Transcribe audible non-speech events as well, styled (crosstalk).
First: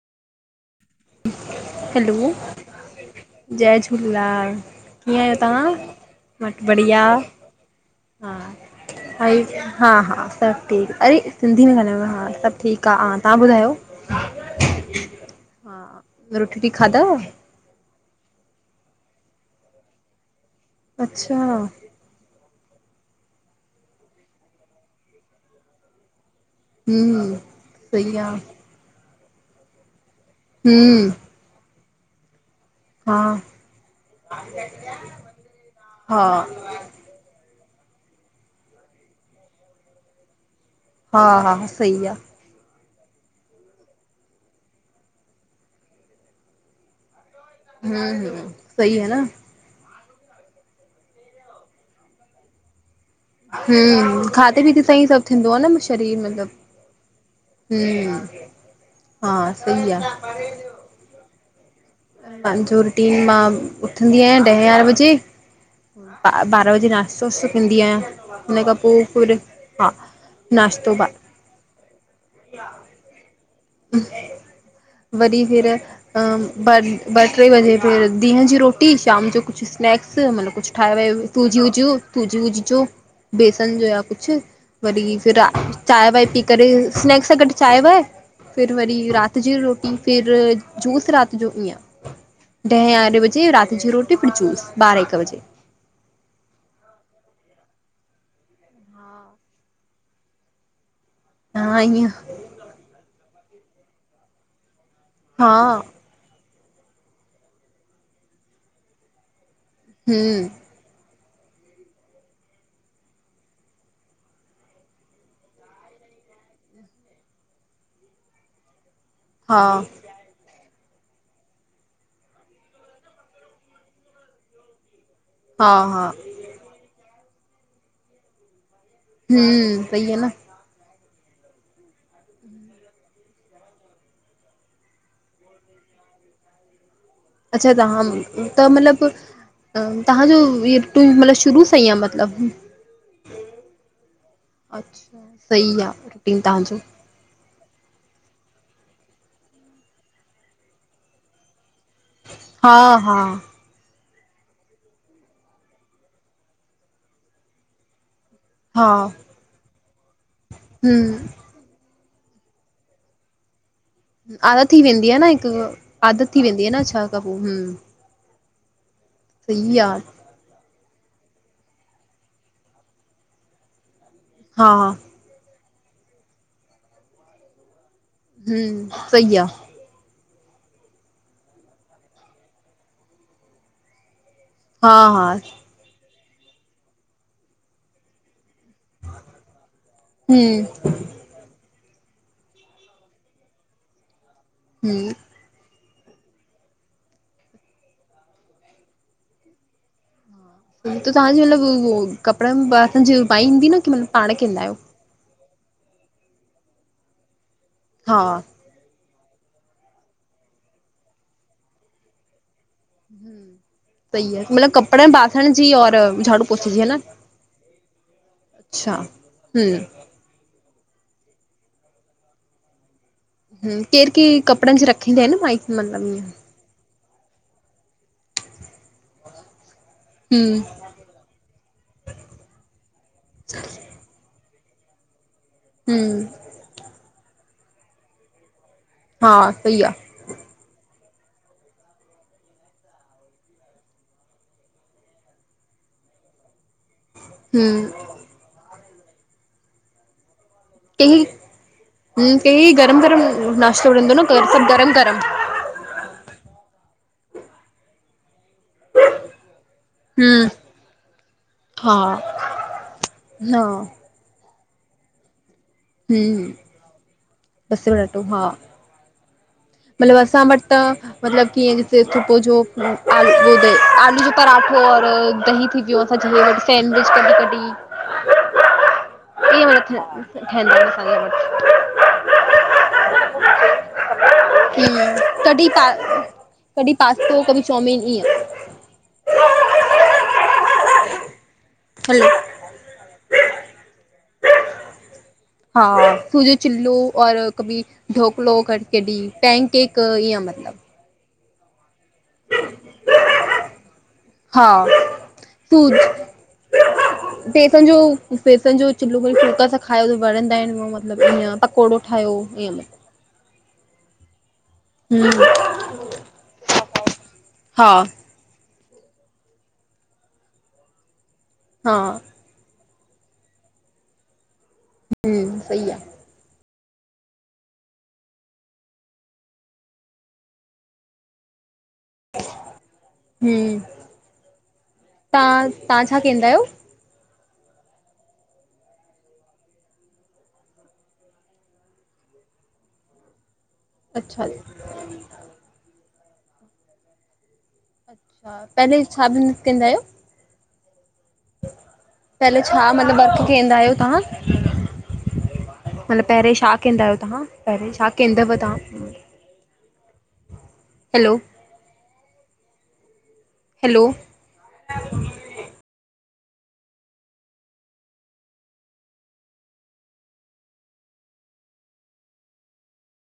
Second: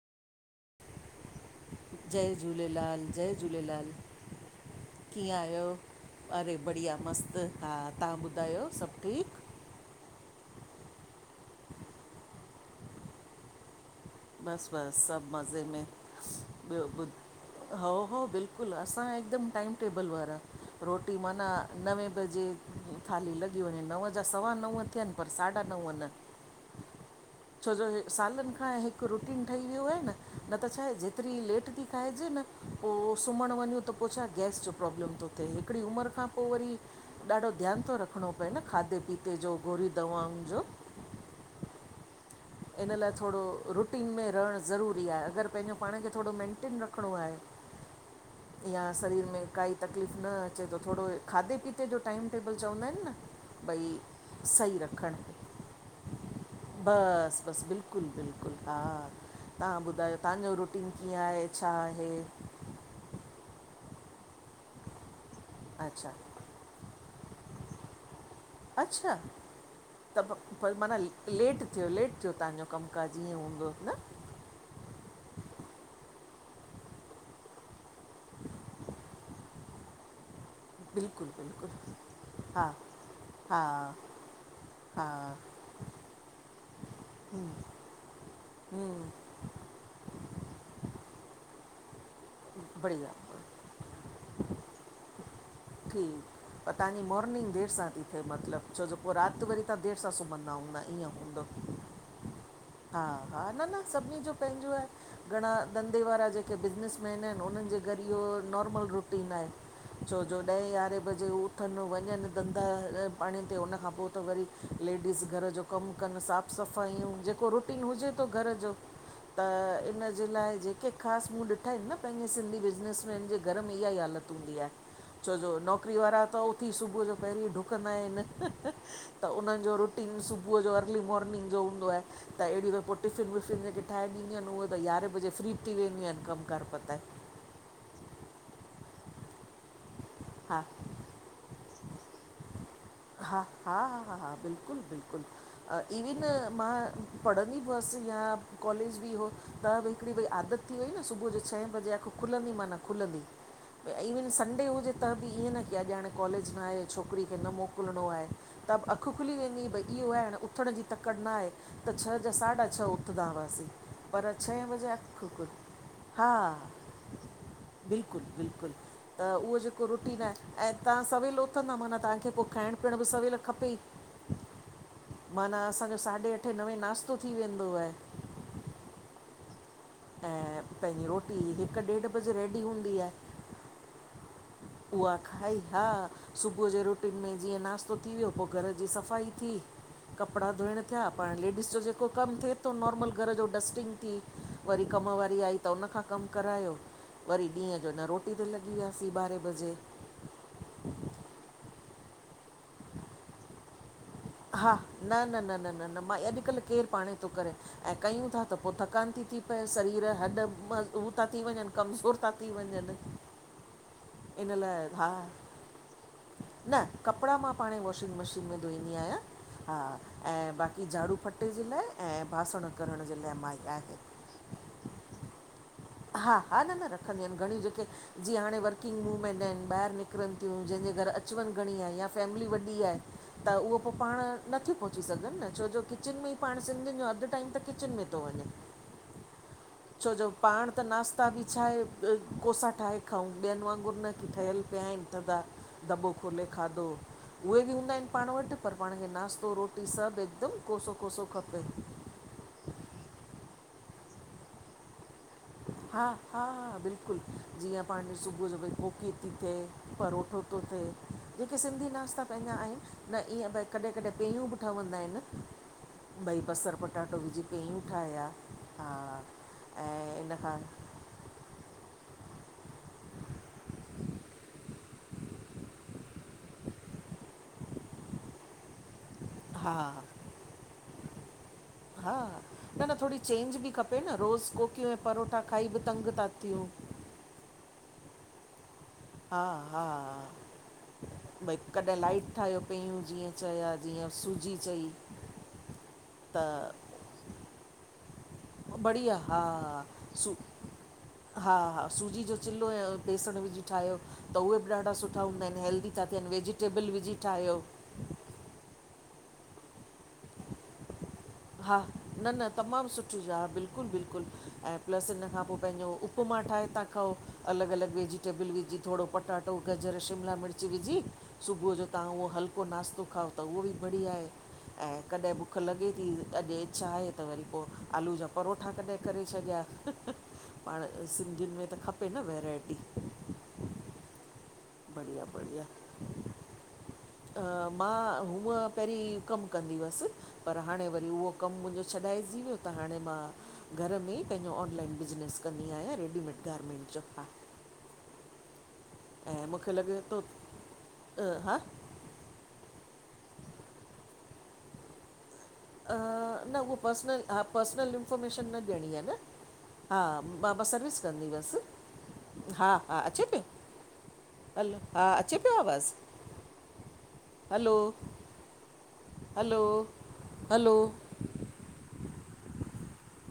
Hello, जय झूलेलाल जय झूलेलाल कीअं आहियो, मां अरे त बढ़िया मस्तु! हा तव्हां हा ॿुधायो सभु ठीकु? हाई हा हा सभु ठीक, अरे सिंधी में ॻाल्हांएणो आ हा, सभु ठीकु आ हा तव्हां ॿुधायो? बसि- बसि, सभु मज़े में हा, रोटी वोटी ॿियो बुध खाधव? हाओ- हाओ बिल्कुलु, असां हिकदमि टाइम टेबल वारा। रोटी अच्छा, माना नवे बजे थाली लॻी वंञें नव जा सवा नव थियनि पर साढा नव न हम्म छोजो सही आ, सालनि खां हिकु रुटीन ठही वियो आहे न, न त छाहे हम्म जेतिरी लेट थी खाएजे न पो हा सुम्हणं वंञूं त पो छा गैस जो प्रॉब्लम तो थिए हिकिड़ी उमरि हा खां पो वरी ॾाढो ध्यानु थोऐ रखिणो पए, न खाधे पीते जो गोरी दवाउनि जो हा हा सही आ इन्ह लाए थोड़ो रुटीन में रहण ज़रूरी आहे, अगरि पंहिंजो पांण खे थोड़ो मेंटेन रखिणो आहे। हम्म हम्म या सही आ शरीर न, में काई तकलीफ़ न अचे जो थोड़ो खाधे पीते जो टाइम टेबल चवंदा हिनि न बई हम्म खाधे सही पीते सां ई रखणु, सभु थींदो आ न शरीर मतिलबु बसि। बिल्कुलु हम्म -बिल्कुलु हा, हा तहां सही आ, ॿुधायो तहांजो रुटीन कीअं आहे, छा आहे? पांजो रूटीन, मां उथंदी आहियां ॾहें यारहें बजे अच्छा ॿारां बजे नाश्तो वाश्तो कंदी आहियां, उन खां पो अच्छा फिर हा पर नाश्तो माना ब लेट थियो लेट थियो तव्हांजो कमुकाज ईह्यें हूंदो। न वरी फिर अम ॿ ट्रे बजे फिर दिन जी रोटी, शाम जो कुछु स्नैक्स मतलब कुछु ठाहे- वाहे बिल्कुलु सूजी वूजू, बिल्कुलु सूजी वूजी हा जो हा बेसन जो या कुछु हा वरी फिर रा चांय वाय पी करे, स्नैक्स सां गॾु चांय वाय फिर वरी हम्म रात जी रोटी, फिर जूस रात जो पिया। ॾहे बढ़िया यारहें बजे राति जो रोटी फिर जूस ॿारहे हिक बजे। ठीक पर तहांजी मोर्निंग देरि सां ती थिए मतिलबु, छो जो पो राति वरी तहां देरि सां सुम्हंदा हूंदा ईअं हूंदो हा ईअं। हा -हा, न -न, सभिनी जो पंहिंजो आहे घंणा हा धंधे वारा जे जेके बिज़निसमैन आहिनि, उन्हनि जे घरु इह्यो नॉर्मल रुटीन आहे। छोजो हम्म ॾहें यारहें बजे हू उथनि वंञंनि धंधा पांणी ते उन खां पो त वरी लेडीस घर जो कमु कनि साफ़ु सफ़ाइयूं जेको रुटीन हुजे तो घर जो हा त इन जे लाए जेके ख़ासि मूंं ॾिठा हिनि न पंहिंजे सिंधी बिज़नसमैन जे घर में इह्याई हालति हुंदी आहे। छोजो हा नौकिरी हा वारा त उथी सुबुअ जो पहिरीं ॾुकंदा हिनि। त उन्हनि जो हम्म सही रुटीन आहे न सुबुअ जो अर्ली मोर्निंग जो हूंदो आहे त अहिड़ीूं पोइ टिफ़िन, विफ़िन जेके ठाहे ॾींदियूं आहिन उहे त यारहें बजे फ्री ब थी वेंदियूं आहिन, कमु कार पताए। अच्छा तहां त मतलबु, तहांजो इहे टूं मतलब शुरू साह ईी आ मत हा हा हा हा हा अच्छा सही बिल्कुलु-बिल्कुलु आहे इविन रूटीन मां तव्हांजो पढ़ंदी ब हुअसि या कॉलेज बि हो, त हिकिड़ी भई आदत थी वई न सुबुह जो छह बजे खुलंदी मां हा न हा खुलंदी भ इविन संडे हुजे त बि ईअं न की अॼु हाणे कॉलेज न आहे छोकिरी खे न मोकिलणो, आहे त बि हा अखि खुली वेंदी भई इहो आहे न उथण जी तकड़ि न हम्म आहे त छह जा साढा छह उथदा हुआसीं पर छहे आदत थी बजे वेंदी आहे न अखु, हिकु आदत हा थी वेंदी आहे न छा कबो हम्म बिल्कुलु-बिल्कुलु त उहो जेको रुटीन आहे ऐं तव्हां सवेल उ उथंदा, माना तहांखे पो खाइण पीअण बि सवेल खपे ई। हा। माना असांजो, साढे अठे नवे नाश्तो थी वेंदो आहे। हूं सई आ। ऐं पंहिंजी रोटी हिकु ॾेढु बजे रेडी हूंदी आहे। हा उहा हा खाई हा सुबुह जे रुटीन में जीअं नास्तो थी वियो, पो घर जी सफ़ाई थी, कपिड़ा हम्म धोइण थिया पाण लेडीस जो जेको कमु थिए तो नॉर्मल घर जो डस्टिंग थी, वरी कम हम्म वारी आई त उनखां कमु करायो, वरी ॾींहं जो न रोटी ते लॻी वियासीं ॿारहें बजे। त तहांजी मतलबु उहो कपिड़नि बासणन जी माईहूंदी न, कि मतलब हा न न न न न न मांई अॼुकल्ह केरु पाणे तो करे, ऐं हा कयूं ता त पो थकान ती थी पए, सरीर हॾ म उह ता थी वञनि कमज़ोर ता थी वञनि। सइ आ, इन मतलब लाइ कपड़नि हा बासण जी और झाड़ू पोछे जी न ह कपिड़ा मां पाणे वॉशिंग मशीन में अच्छा धोईंदी आहियां, हम्म हा ऐं बाक़ी झाड़ू पटे जे लाइ ऐं बासण करण जे लाइ माई। हं आहे केरु केरु कपड़नि जी रखींदा आहिन न माई। हा हा न न रखंदियूं आहिन घणियूं, जेके जीअं हाणे वर्किंग वूव्मैन आहिन ॿाहिरि निकिरनि, तियूं हम्म जंहिंजे घरु अच अचुवञु घणी आहे या फैमिली वॾी आहे त उहो पोइ पाण नथियूं पहुची सघनि न छो जो किचन हम्म में ई पाण सिंधियुनि, जो अधु टाइम त किचन में तो वञे। हा सही आ। छोजो पाण। त नाश्ता बि छा आहे कोसा ठाहे खाऊं, ॿियनि वांगुर न की ठहियल पिया आहिन थदा दॿो खोले खादो। उहे बि हम्म हूंदा आहिन पाण वटि पर पाण खे नासतो, रोटी सभु हिकदमि कोसो- कोसो खपे। हं केई गरम-गरम नाश्तों रिदो न गरम-गरम। हा हा हा बिल्कुलु जीअं पाण सुबुह जो कोकी ती थिए, परोठो हम्म तो थिए जेके सिंधी हा नाश्ता पंहिंजा आहिन न ईअं त हा कॾहिं कॾहिं पेयूं बि ठवंदा आहिन भई हम्म बसर पटाटो विझी पेयूं बसर अटो ठाहिया, हा ऐं मतिलबु इन असां खां वटि त मतलब कीअं ॾिस सुबुह जो लू आलू आलू जो पराठो और दही थी व व सेंडविच कॾी कॾी इं हा मान ठहंद (unintelligible) हा न न थोरी चेंज बि खपे न रोज़ कोकियूं ऐं परोठा हम्म, खाई कॾहिं बि पा तंग ता थियूं। कॾहिं पास्तो कभी चौउमिन ईअं। हा हा, भई कॾहिं हलो लाइट ठाहियो। पेयूं जीअं चया जीअं सूजी चई। हा त सूजीओ चिल्लो और कभी ढोकलो करे बढ़िया केॾी हा पेन केक सू ईअं मतिलबु। हा हा, सूजी जो चिल्लो ऐं बेसण विझी ठाहियो। त उहे हा बि ॾाढा सुठा हूंदा आहिनि हेल्दी था थियनि वेजिटेबल विझी ठाहियो। (unintelligible) बेसण जो चुलो व फुलका सां खायो वणंदा आहिन उ मतिलबु ईअं पकोड़ो ठाहियो ईअं ब या बिल्कुलु बिल्कुलु। ऐं प्लस इन खां हम्म पो पंहिंजो उपमा ठाहे था खाओ अलॻि अलॻि हा वेझी टेबल विझी थोरो पटाटो गजर शिमला मिर्च विझी सुबुह जो हा तव्हां उहो हम्म हलको नास्तो खाओ त उहो बि बढ़िया आहे ऐं कॾहिं बुख सही लॻे आ थी अॼु इच्छा आहे त वरी पो आलू जा परोठा कॾहिं करे छॾिया। पाण सिंधियुनि में त खपे न वैरायटी। हूं बढ़िया बढ़िया तहां तहां छा केंदा आयो? मां हूअं पेहिरीं कमु कंदी हुअसि। पर हाणे वरी उहो कमु मुंहिंजो छॾाइजी वियो त हाणे मां घर में अच्छा पंहिंजो ऑनलाइन बिज़नेस कंदी आहियां रेडीमेड गारर्मेंट जो हा। (unintelligible) ऐं मूंखे कंदा लॻे आहियो थो, अ हां। पहले छा मतलबु ॿक केंदा आयो तां? अ न उहो पर्सनल हा पहिरें पर्सनल छा इंफॉर्मेशन कंदव न ॾियणी आ तव्हां न। हा मां मां सर्विस कंदी हैलो हुअसि हा हा अचे ती। हैलो, हलो, हा अचे पियो आवाज़। Hello, hello. हलो,